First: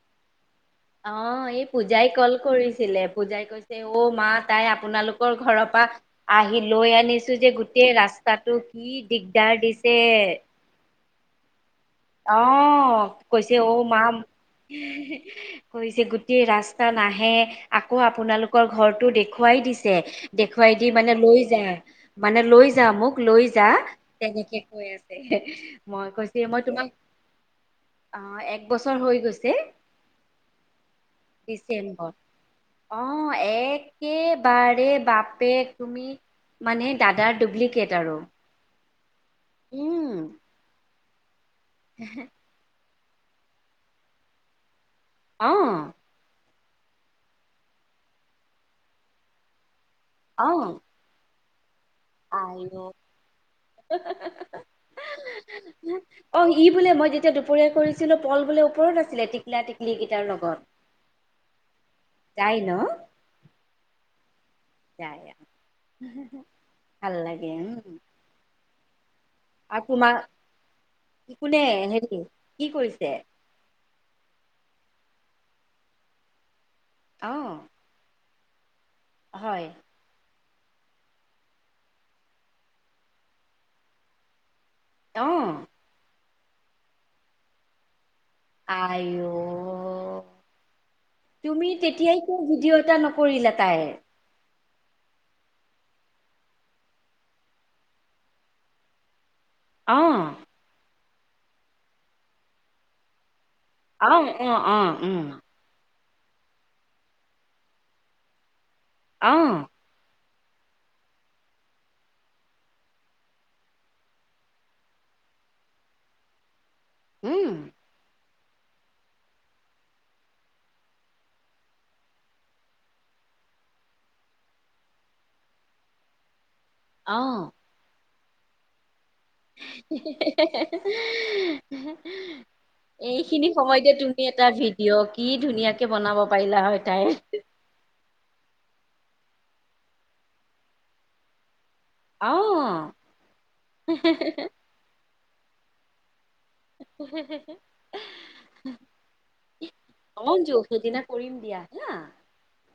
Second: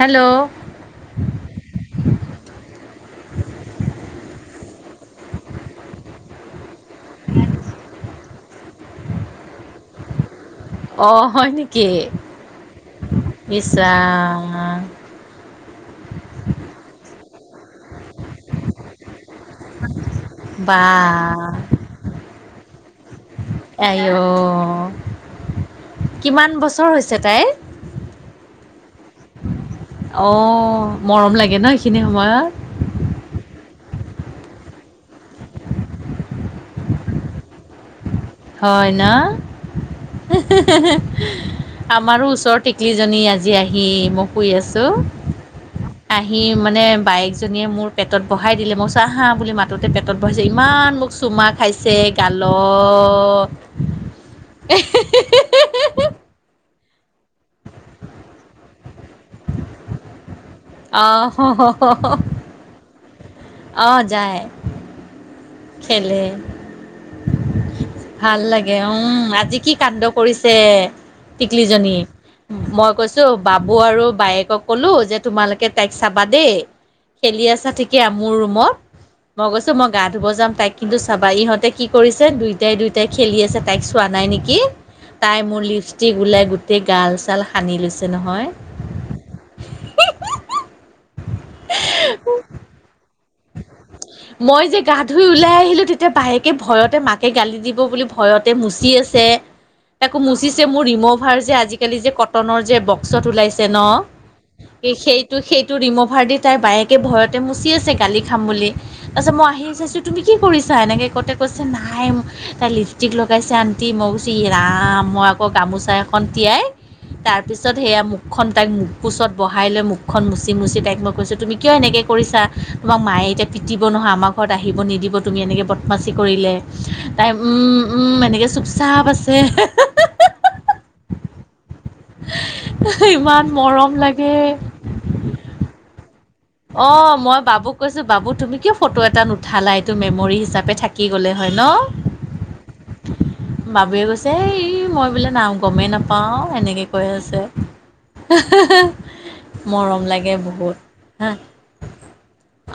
Hello অ', এই পূজাই কল কৰিছিলে পূজাই ক- ছে, অ' মা তাই আপোনালোকৰ ঘৰৰ পা আহি লৈ আনিছো যে গোটেই ৰাস্তাটো কি দিগদাৰ দিছে অ', হয় নি? আহ, কৈছে অ মাঁ। ৰাম কৰিছে, গোটেই ৰাস্তা নাহে আকৌ আপোনালোক- কৰ ঘৰটো দেখুৱাই দিছে, দেখুৱাই বা দি মানে লৈ যায় মানে লৈ যা মোক লৈ যা আইঅ তেনেকে কৈ আছে মই কৈছোৱে মই তোমাক চে তাই অ, এক বছৰ হৈ গৈছে, অ মৰম লাগে ন এইখিনি ডিচেম্বৰ সময়ত অ', একেবাৰে বাপেক তুমি মানে দাদাৰ ডুপ্লিকেট আৰু হয় ন', উম, আমাৰো ওচৰত টিকলিজনী আজি আহি মই শুই আছোঁ অঁ আহি মানে বাইেকজনীয়ে মোৰ পেটত বহাই দিলে, মই কৈছো আহা বুলি মা- ততে পেটত বহাইছে অ', ইমান মোক চুমা খাইছে আইও গালত [unintelligible] অ', সি বোলে মই যেতিয়া দুপৰীয়া কৰিছিলো পল বোলে ওপৰত আছিলে টিকলা টিকলি কেইটাৰ লগত। আহ যায় ন? অ', যায়। যায় যায়, খেলে ভাল লাগে ওম ভাল লাগে, উম আজি কি কাণ্ড কৰিছে কোনে টিকলিজনী, হেৰি কি মই কৰিছে কৈছো বাবু আৰু বায়েকক ক'লো যে তোমালোকে তাইক চাবা দেই, খেলি অ', আছা ঠিক- কিয়া মোৰ ৰুমত, মই হয় গৈছো মই- গা ধুব যাম তাইক কিন্তু চাবা ইহঁতে কি কৰিছে দুইটাই দুইটাই খেলি আছে তাইক চোৱা নাই নেকি? তাই মোৰ অ', লিপষ্টিক ওলাই গোটেই গাল চাল সানি লৈছে নহয় আই অ, তুমি তেতিয়াই কিয় ভিডিঅ' এটা নক- কৰিলে তাই মই যে গা ধুই ওলাই আহিলো তেতিয়া বাহেকে ভয়তে মাকে গালি দিব বুলি ভ ভয়তে মচি আছে তাকো অ', মুচিছে মোৰ ৰিম'ভাৰ যে আজিকালি যে কটনৰ যে ওচৰত ওলাই ন' সেইটো সেইট টো ৰিম'ভাৰ দি তাই বায়েকে ভয়তে মুচি আছে গালি খাম বুলি তাৰপিছত মই আহি চাইছোঁ। তুমি কি কৰিছা এনেকে কওঁঁতে কৈছে নাই তাই লিপষ্টিক লগাইছে আণ্টি মই কৈছোঁ ইৰাম মই আকৌ গামোচা এখন তিয়াই তাৰপিছত সেয়া মু মুখখন তাইক মো কোচত বহাই লৈ মুখখন মুচি মুচি তাইক মই কৈছোঁ তুমি কিয় এনেকৈ কৰিছা। তোমাক মায়ে এতিয়া পিটিব নহয় আমাৰ ঘৰত আহিব নিদিব তুমি এনেকৈ বদমাচি কৰিলে। তাই উম উম এনেকে চুপ চাপ আছ [inaudible] ইমান এইখিনি মৰম সময়তে তুমি এটা লাগে ভিড ভিডিঅ' কি ধুনীয়াকে বনাব পাৰিলা হয় তাইৰ কৈছোঁ বাবু তুমি কিয় ফটো এটা নুঠালা এইটো মেমৰি হিচাপে থাকি গ'লে হয় ন অ'। বাবে কৈছে এই মই বোলে নাও গমেই নাপ পাওঁ এনেকে কৈ আছে মৰম লাগে অঞ্জু বহুত সেইদিনা হা কৰিম দিয়া ন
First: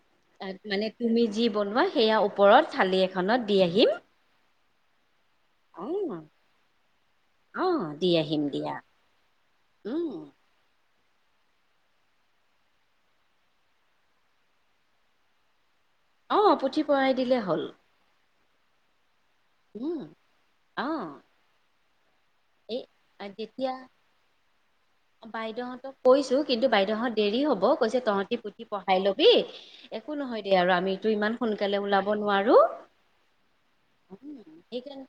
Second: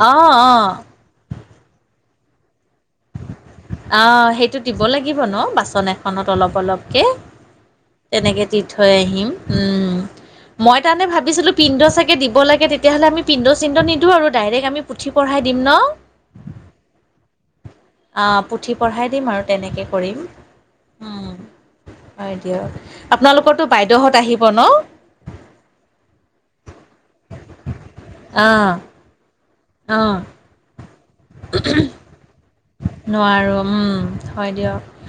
অ' আ অ' মানে তুমি যি বনোৱা সেয়া ওপৰত থালি এখনত দি আহিম অ', সেইটো দিব লাগিব ন বাচ বাচন অ'। এখনত অলপ অলপকে অ', দি আহিম তেনেকে দি দিয়া। থৈ আহিম উম মই তাৰমানে ভাবিছিলোঁ পিণ্ড চাগ দিব লাগে তেতিয়াহ'লে আমি পিণ্ড চিণ্ডদিওঁ আৰু ডাইৰেক্ট আমি পুথি পঢ়াই দিম ন অ', পুথি পঢ়াই দিলেই হ'ল। পুথি পঢ়াই দিম আৰু তেনেকে উম। কৰিম। অ', হয় এই দিয়ক আপোনালোকতো বাইদেউহত আহিব ন বাইদউহঁতক কৈছো কিন্তু বাইদেউহঁত দেৰি হব কৈছে তহঁতি পুঠি অ', পঢ়াই লবি একো অ', নহয় দিয়া আৰু আমিতো ইমান সোনকালে ওলাব নোৱাৰো। নোৱাৰো। উম, হয় দিয়ক। সেইকাৰণ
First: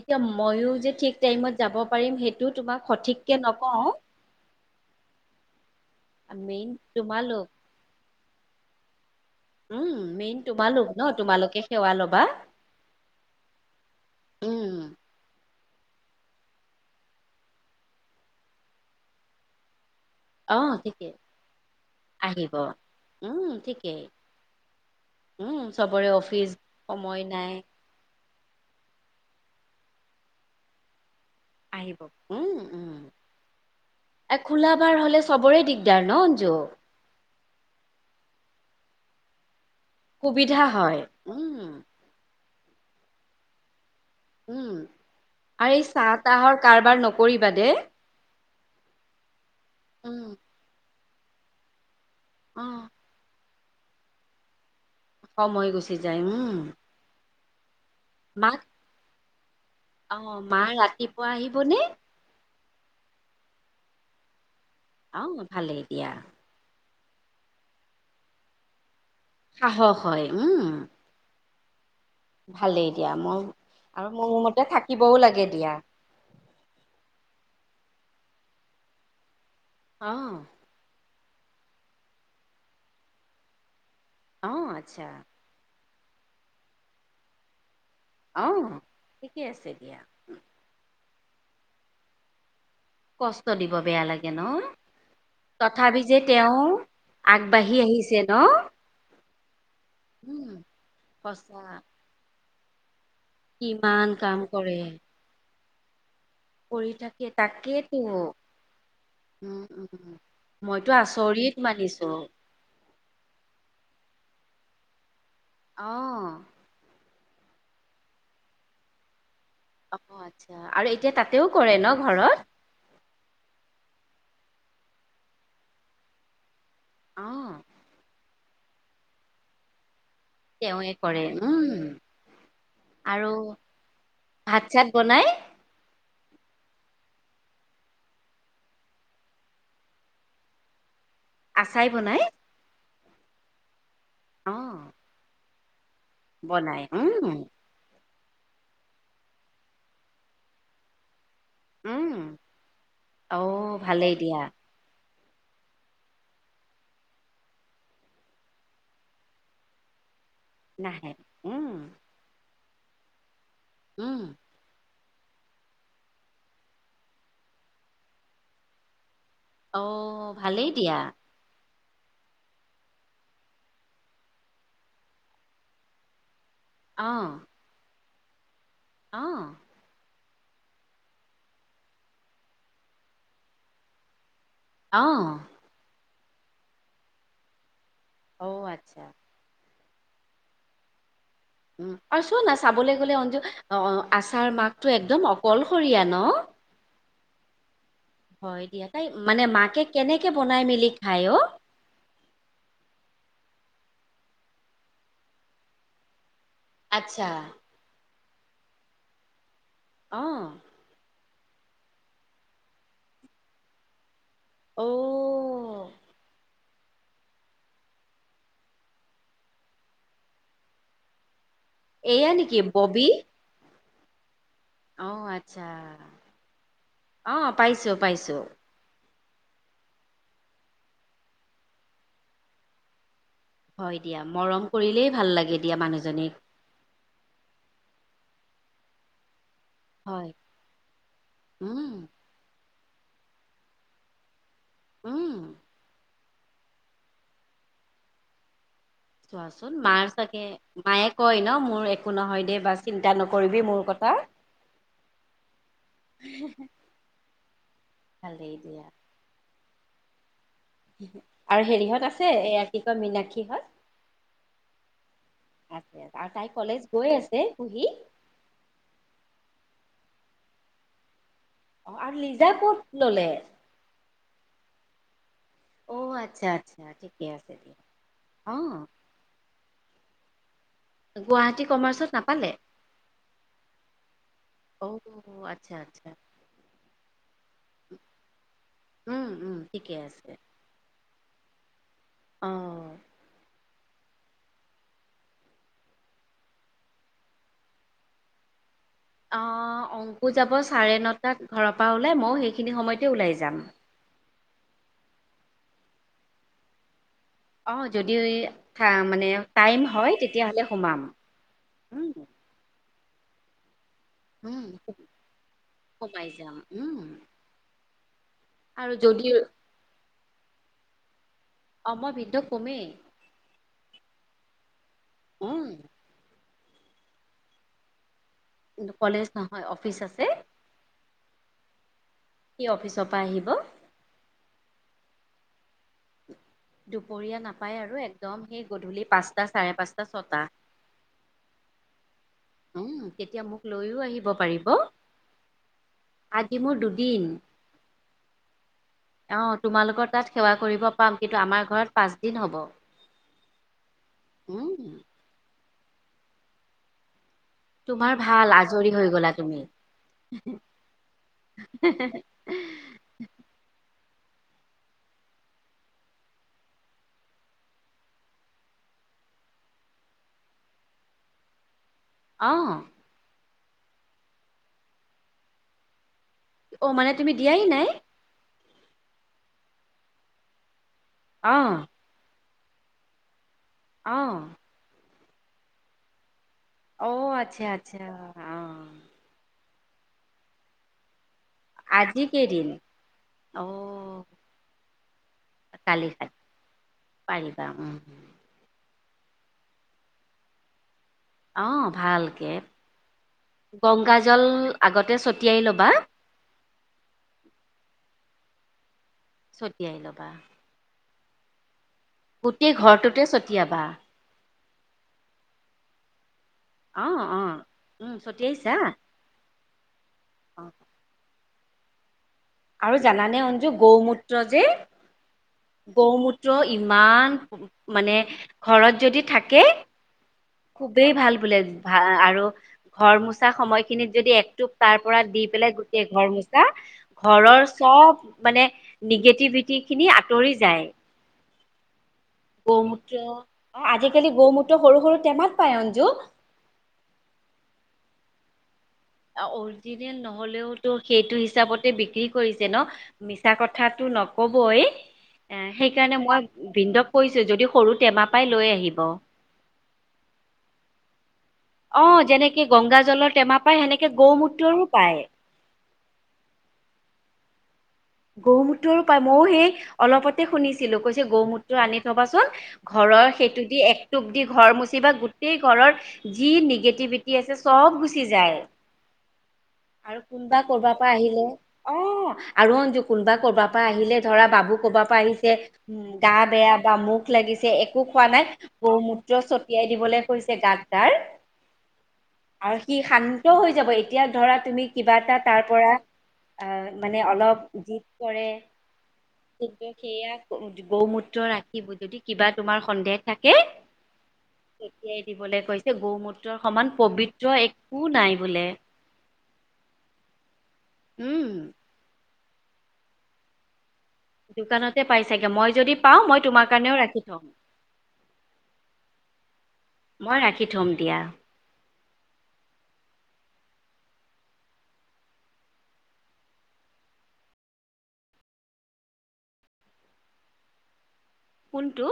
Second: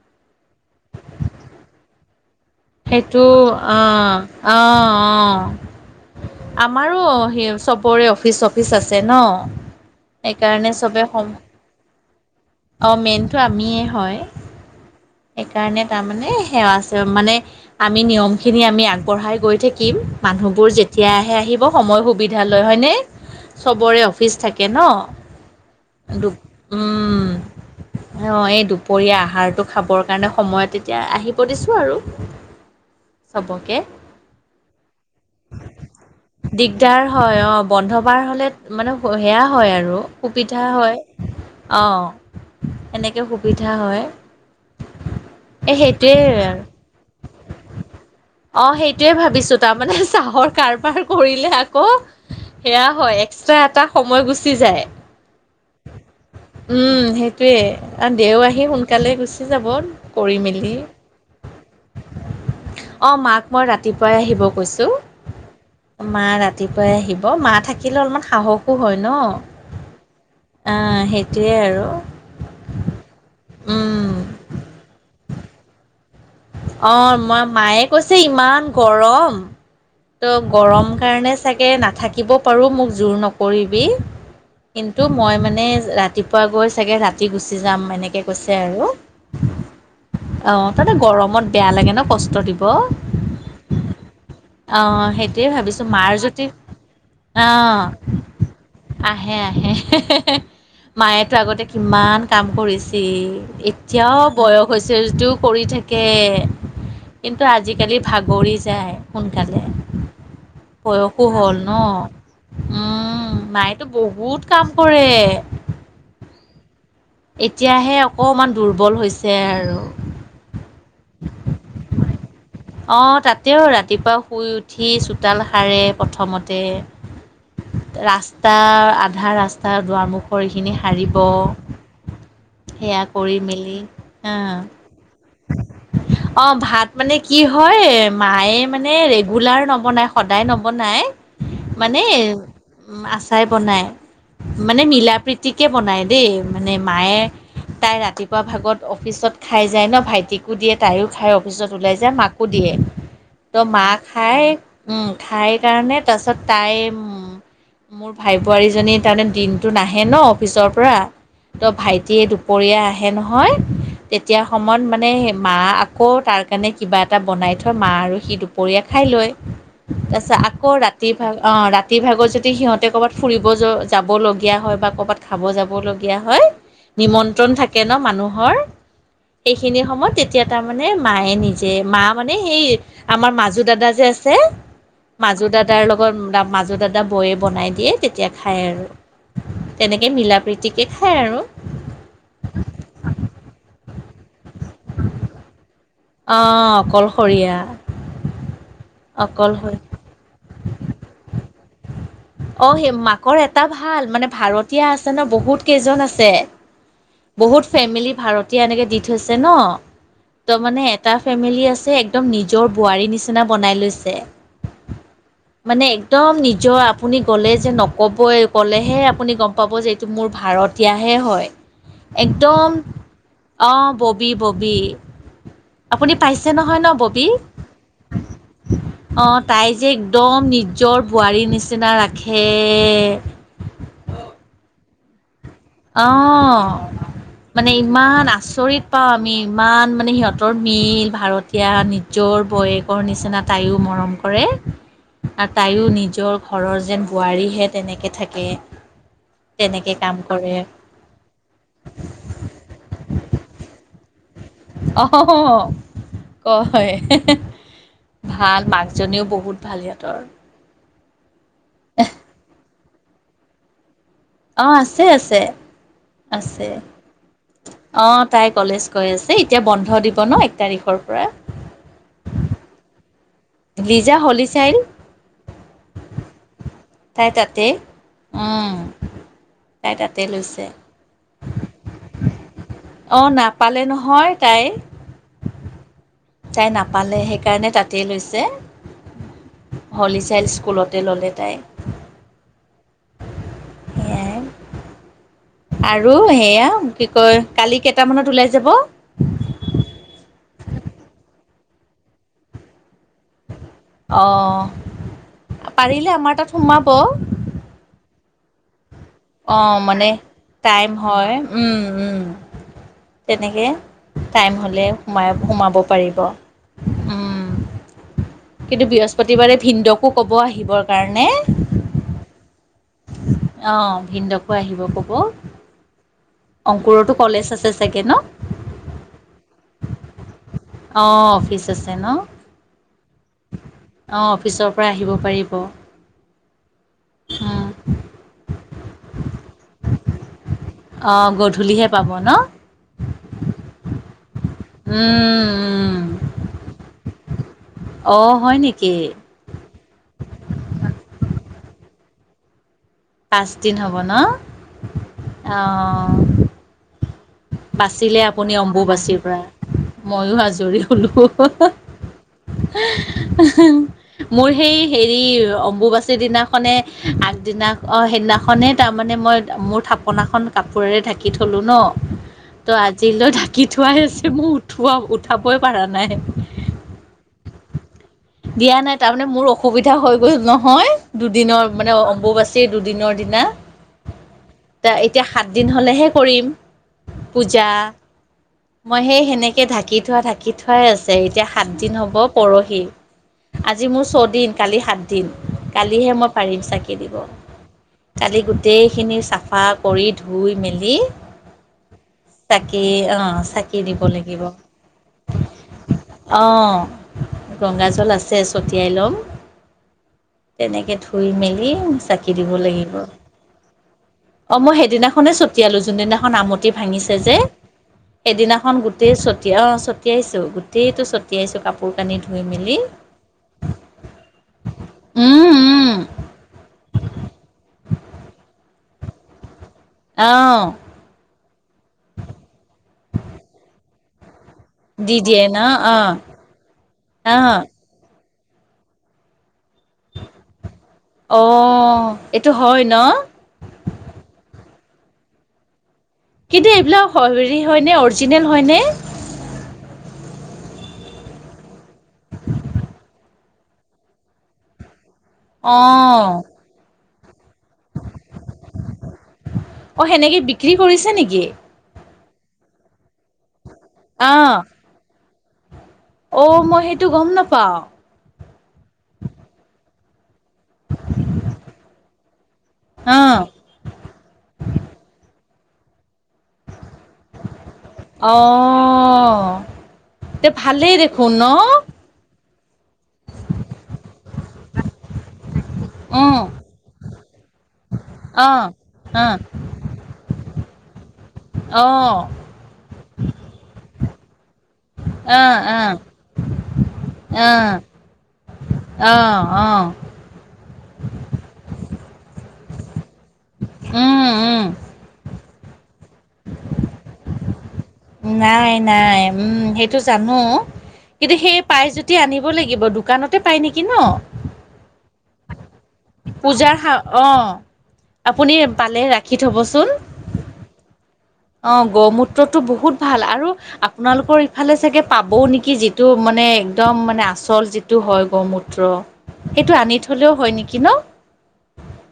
এতিয়া ময়ো যে ঠিক টাইমত যাব পাৰিম সেই টো তোমাক সেইটো সঠিক কে নকওঁ। অ', অ', মেইন আমাৰো তোমালোক সেই চব অৰে অফিচ চফিচ আছে ন উম মেইন সেইকাৰণে তোমালোক ন চবে সম তোমালোকে সেৱা ল'বা অ', মেইনটো আমিয়ে হয়। উম সেইকাৰণে তাৰমানে সেৱা আছে মানে আমি নিয়মখিনি আমি আগবঢ়াই গৈ থাকিম। অ মানুহবোৰ যেতিয়া ঠিকেই আহে আহিব সময় সুবিধা আহিব লয় হয়নে? উম চবৰে ঠিকেই অফিচ থাকে ন উম চবৰে অফিচ, সময় নাই। অ' এই দুপৰীয়া আহাৰটো খাবৰ কাৰণে সময়ত এতিয়া আহিব দিছো আৰু। উম-উম চবকে এ খোলা বাৰ হলে চবৰে দিগদাৰ ন অঞ্জু? দিগদাৰ হয় অ' বন্ধ বাৰ হ'লে মানে সেয়া হয় আৰু। সুবিধা হয় অ' এনেকে সুবিধা হয়। উম, আৰু এই চাহ তাহৰ কাৰবাৰ নক অ সেইটোয়ে ভাবিছো তাৰমানে উম চাহৰ কাৰবাৰ কৰিলে আকৌ, অ সেয়া হয় এক্সট্ৰা এটা সময় গুচি যায়। সময় গুচি যায় উম। উম, সেইটোৱেই আৰু দেও মাক আহি সোনকালে গুচি যাব। অ' কৰি মাঁ মেলি ৰাতিপুৱা আহিবনে? অ' মাক মই ৰাতিপুৱাই আহিব কৈছোঁ। অ' ভালেই দিয়া। মা ৰাতিপুৱাই আহিব, মাঁ থাকিলে অলপমান সাহসো হয় ন'। সাহস হয় উম অ' সেইটোৱে আৰু। ভালেই দিয়া মই, উম আৰু মোৰ মতে থাকিবও লাগে দিয়া। অ' ম-মই মায়ে কৈছে ইমান গৰম, অ ত' গৰম কাৰণে চাগে নাথাকিব পাৰোঁ মোক জোৰ নকৰিবি, অ কিন্তু আচ্ছা মই মানে ৰা ৰাতিপুৱা গৈ চাগে ৰাতি গুচি যাম এনেকে অ কৈছে আৰু, ঠিকে আছে দিয়া অ' তাত গৰমত বেয়া লাগে ন' কষ্ট দিব। কষ্ট দিব বেয়া লাগে ন' অ সেইটোৱে ভাবিছো তথাপি মাৰ যে যদি তেওঁ অ আগবাঢ়ি আহিছে ন'। আহে আহে উম মায়েতো সঁচা আগতে কিমান কাম কৰিছিল, কিমান এতিয়াও কাম বয়স কৰে হৈছে যদিও কৰি থাকে। কৰি থাকে কিন্তু তাকেইতো আজিকালি ভাগৰি যায় সোনকালে। উম, উম। মইতো বয়সো আচৰিত হ'ল ন'। মানিছো উম, মায়েটো বহুত কাম কৰে। অ'। এতিয়াহে অকমান দুৰ্বল হৈছে আৰু। অ' আচ্ছা আৰু এতিয়া তাতেও কৰে ন' ঘৰত? অ' তাতেও ৰাতিপুৱা শুই উঠি চোতাল সাৰে প্ৰথমতে। অ'। ৰাস্তা আধা ৰাস্তাৰ দুৱাৰ মুখৰ খিনি তেওঁৱে সাৰিব। কৰে উম, সেয়া আৰু কৰি মেলি অ' ভাত চাত বনাই। অ' ভাত মানে কি হয় মায়ে মানে ৰেগুলাৰ নবনায় সদায় নবনায়। আচাই মানে বনাই? উম, আচাই বনাই, অ', মানে মিলা প্ৰীতি টিকে বনায় দেই, মানে বনাই মায়ে উম, তাই ৰাতিপুৱা ভাগত অফিচত খাই যায় ন' ভাইটিকো দিয়ে, তাইয়ো খায় অফিচত ওলাই উম, যায় মাকো দিয়ে, ত' অ', মাঁ ভালেই দিয়া খাই উম, খাই কাৰণে তাৰ পিছত তাইৰ উম মোৰ ভাই বোৱাৰীজনীৰ তাৰমানে দিনটো নাহে ন' অফিচৰ পৰা, নাহে উম, ত' ভাইটিয়ে দুপৰীয়া আহে নহয়, উম, তেতিয়া সময়ত [unintelligible] মাঁ আকৌ তাৰ কাৰণে কিবা এটা বনাই থয়, মাঁ আৰু সি দুপৰীয়া খাই লয়। অ', তাৰপিছত ভালেই আকৌ দিয়া ৰাতি ভাগ অ' ৰাতিৰ ভাগত যদি সিহঁতে ক'ৰবাত ফুৰিব য-যাবলগীয়া হয় বা ক'ৰবাত খাব যাবলগীয়া হয়, অ', নিমন্ত্ৰণ থাকে ন' মানুহৰ। অ'। এইখিনি সময়ত তেতিয়া তাৰমানে মায়ে নিজে মাঁ মানে সেই আমাৰ মাজু দাদা যে আছে। অ', মাজু দাদাৰ লগত দা মাজু দাদা বৈয়ে বনাই দিয়ে তেতিয়া খায় অ', আচ্ছা। আৰু। তেনেকে মিলা প্ৰীতিকে খায় আৰু। উম, আৰু চোৱা না চাবলৈ গ'লে অঞ্জু অ' আছাৰ মাকটো একদম অকলশৰীয়া। ন? অ অকলশৰীয়া হয় দিয়া তাই মানে মাকে অকলশৰীয়া কেনেকে বনাই মেলি খায় অ অ সেই মাকৰ এটা ভাল মানে ভাড়াতীয়া আছে ন বহুত কেইজন আছে আচ্ছা বহুত ফেমিলি ভাড়তীয়া এনেকে দি থৈছে ন অ ত' মানে এটা ফেমিলি আছে একদম নিজৰ বোৱাৰীৰ নিচিনা বনাই লৈছে মানে অ', একদম নিজ নিজৰ আপুনি গ'লে যে নক'বই ক'লেহে আপুনি গম পাব যে এইটো মোৰ ভাড়তীয়াহে হয় এয়া নেকি একদম ববি অ ববি ববি অ আচ্ছা আপুনি পাইছে নহয় ন ববী অ পাইছোঁ পাইছোঁ অ তাই যে একদম নিজৰ বোৱাৰীৰ নিচিনা ৰাখে এ হয় দিয়া মৰম কৰিলেই ভাল লাগে দিয়া অ মানুহজনীক মানে ইমান আচৰিত পাওঁ আমি ইমান মানে হয় সিহঁতৰ মিল ভাড়তীয়া উম নিজৰ বৌয়েক কৰ নিচিনা তাইও মৰম কৰে উম আৰু তাইও নিজৰ ঘৰৰ যেন বোৱাৰীহে তেনেকে থাকে চোৱাচোন তেনেকে মাৰ কাম চাগে কৰে মায়ে কয় ন মোৰ একো নহয় দে বা চিন্তা নকৰিবি মোৰ কথা অ অ হ কয় হে হে ভালেই ভাল দিয়া মাকজনীও বহুত ভাল‌ সিহঁতৰ আৰু হেৰিহঁত আছে এয়া কি কয় মিনাক্ষীহঁত অ আছে আছে আছে আৰু তাই আছে কলেজ গৈ আছে কুহি অ তাই কলেজ গৈ আছে এতিয়া বন্ধ দিব ন এক তাৰিখৰ পৰা অ আৰু লিজা কত ললে লিজা হলিচাইন অ আচ্ছা আচ্ছা ঠিকে তাই আছে তাতে দিয়া অ উম তাই তাতে লৈছে গুৱাহাটী কমাৰ্চত নাপালে অ নাপালে নহয় তাই অ আচ্ছা আচ্ছা তাই নাপালে সেইকাৰণে তাতেই লৈছে উম উম ঠিকে আছে হলিচাইল্ড স্কুলতে ল'লে তাই অ সেইয়াই আৰু সেয়া কি কয় কালি কেইটামানত ওলাই যাব অ অংকু যাব চাৰে নটাত ঘৰৰ পৰা ওলাই মই সেইখিনি সময়তে ওলাই যাম অ পাৰিলে আমাৰ তাত সোমাব অ যদি থা মানে অ টাইম মানে হয় তেতিয়াহ'লে টাইম সোমাম হয় উম উম তেনেকে টাইম উম হ'লে সোমাই সোমাব পাৰিব সোমাই যাম উম কিন্তু আৰু যদি বৃহস্পতিবাৰে ভিনদেউকো কব আহিবৰ কাৰণে অ মই ভিনদেউক কমে অ ভিনদেউকো আহিব কব উম অংকুৰতো কলেজ আছে চাগে ন কলেজ নহয় অফিচ আছে অ', অফিচ আছে ন। সি অফিচৰ পৰা আহিব। অঁ অফিচৰ পৰা আহিব পাৰিব। দুপৰীয়া নাপায় আৰু একদম সেই গধূলি পাঁচটা চাৰে পাঁচটা ছটা অঁ গধূলিহে পাব ন। উম, তেতিয়া মোক লৈও আহিব পাৰিব। আজি মোৰ দুদিন। অঁ হয় নেকি অ', তোমালোকৰ তাত সেৱা কৰিব পাম। কিন্তু আমাৰ ঘৰত পাঁচদিন হ'ব। পাঁচদিন হ'ব ন, উম, অঁ তোমাৰ বাচিলে ভাল আপুনি আজৰি হৈ অম্বুবাচীৰ গ'লা পৰা! তুমি। মইও আজৰি হলোঁ ওহোঁ ওহোঁ ওহোঁ আহ [inaudible] মোৰ সেই হেৰি, অম্বুবাচীৰ দিনাখনে আগদিনা অ সেইদিনাখনে তাৰমানে মই মোৰ থাপনাখন কাপোৰেৰে ঢাকি থলোঁ ন অ, - তো আজিলৈ ঢাকি থোৱাই আছে। মোৰ উঠোৱা উঠাবই পৰা নাই। অ, মানে তুমি দিয়াই নাই। দিয়া নাই, তাৰমানে মোৰ অসুবিধা হৈ গ'ল নহয়। দুদিনৰ অ', মানে অম্বু বাছি সেই দুদিনৰ দিনা অঁ তে এতিয়া সাত দিন হলেহে কৰিম। অ আচ্ছা, পূজা আচ্ছা অ এই ঢাকি থোৱা, ঢাকি থোৱাই আছে, এতিয়া সাতদিন হ'ব আজি কেইদিন? পৰহি আজি মোৰ অ', ছয়দিন, কালি সাত দিম, কালি কালিহে মই কালি পাৰিম চাগে দিব। পাৰিবা উম। কালি [unintelligible] টেইখিনি চাফা কৰি ধুই মেলি অ' ভালকে, চাকি অ চাকি দিব গংগাজল আগতে ছটিয়াই ল'বা। অহ গংগাজল আছে ছটিয়াই ল'ম, ছটিয়াই লবা। তেনেকৈ ধুই-মেলি চাকি দিব গোটেই লাগিব। ঘৰটোতে ছটিয়াবা। অ', মই সেইদিনাখনেই ছটিয়ালোঁ। যোন দিনাখন আমঠি ভাঙিছে অ', যে। অ', উম, এদিনাখন ছটিয়াইছা? গোটেই ছটিয়াই অ ছটিয়াইছো, অ'। গোটেইটো ছটিয়াইছো কাপোৰ কানি ধুই মেলি। আৰু জানানে অঞ্জু গৌমূত্ৰ যে উম উম গৌমূত্ৰ ইমান, মানে ঘৰত যদি থাকে অ খুবেই ভাল বোলে। ভা, আ, আ আৰু ঘৰ মোচা সময়খিনিত যদি এক তাৰ পৰা দি দিয়ে ন পেলাই অ গোটেই ঘৰ মুচা, অ ঘৰৰ চব মানে নিগেটিভিট যি খিনি আঁতৰি যায়। অ এইটো হয় ন গৌমূত্ৰ অ আজি কালি গৌমূত্ৰ সৰু, সৰু টেমাত পায় অঞ্জু। কিন্তু এইবিলাক হৰি হয়নে অৰজিনেল হয়নে। অৰিজিনেল নহলেও টো সেইটো হিচাপতে বিক্ৰী কৰিছে ন। মিছা কথাটো নকবই এ অ সেইকাৰণে মই ভিন্দক কৈছোঁৱে যদি সৰু টেমা পাই লৈ আহিব। অ সেনেকে বিক্ৰী কৰিছে নেকি। অ যেনেকে গংগা জলৰ টেমা পায়। সেনেকে গৌ অ মূত্ৰৰো পায়। অ মই সেইটো গম নাপাও। গৌমূত্ৰৰো পায়। মইয়ো সেই অলপতে শুনিছিলো, কৈছে গৌ মূত্ৰ আনি থবাচোন। অ ঘৰৰ সেইটো দি, এক টোপ দি ঘৰ মচি বা, গোটেই ঘৰৰ যি নিগেটিভিটি কি আছে চব গুচি অ যায়। আৰু তে কোনবা ভালেই কৰবাৰ পৰা দেখোন আহিলে‌ ন অ আৰু অঞ্জু কোনোবা কৰবাৰ পৰা আহিলে, ধৰা বাবু কৰবাৰ পৰা আহিছে। উম গা বেয়া বা, মুখ লাগিছে, একো খোৱা নাই। গৌমূত্ৰ ছটিয়াই দিবলৈ কৈছে, গাত তাৰ। অ'। আৰু সি শান্ত হৈ যাব। এইত এতিয়া ধৰা তুমি কিবা এটা তাৰ পৰা অ', মানে অলপ জিত কৰে, কিন্তু সেইয়া গৌমূত্ৰ ৰাতি যদি কিবা তোমাৰ সন্দেহ থাকে। উম, উম। চতিয়াই দিবলৈ কৈছে গ গৌমূত্ৰ। বোলে নাই নাই, উম, সেইটো জানো? কিন্তু উম সেই পাই যদি আনিব লাগিব। দোকানতে পাই নেকি ন'? দোকানতে পাই চাগে, মই যদি পাওঁ মই তোমাৰ পূজাৰ সা কাৰণেও ৰাখি থম অ', আপুনি পালে ৰাখি থবচোন। মই ৰাখি থ'ম দিয়া। অ', গৌ মূত্ৰটো বহুত ভাল, আৰু আপোনালোকৰ ইফালে চাগে পাবও নেকি! যিটো মানে এক্দম মানে আচল যি টো হয় গৌমূত্ৰ, সেইটো আনি থলেও হয় নেকি ন'? কোনটো?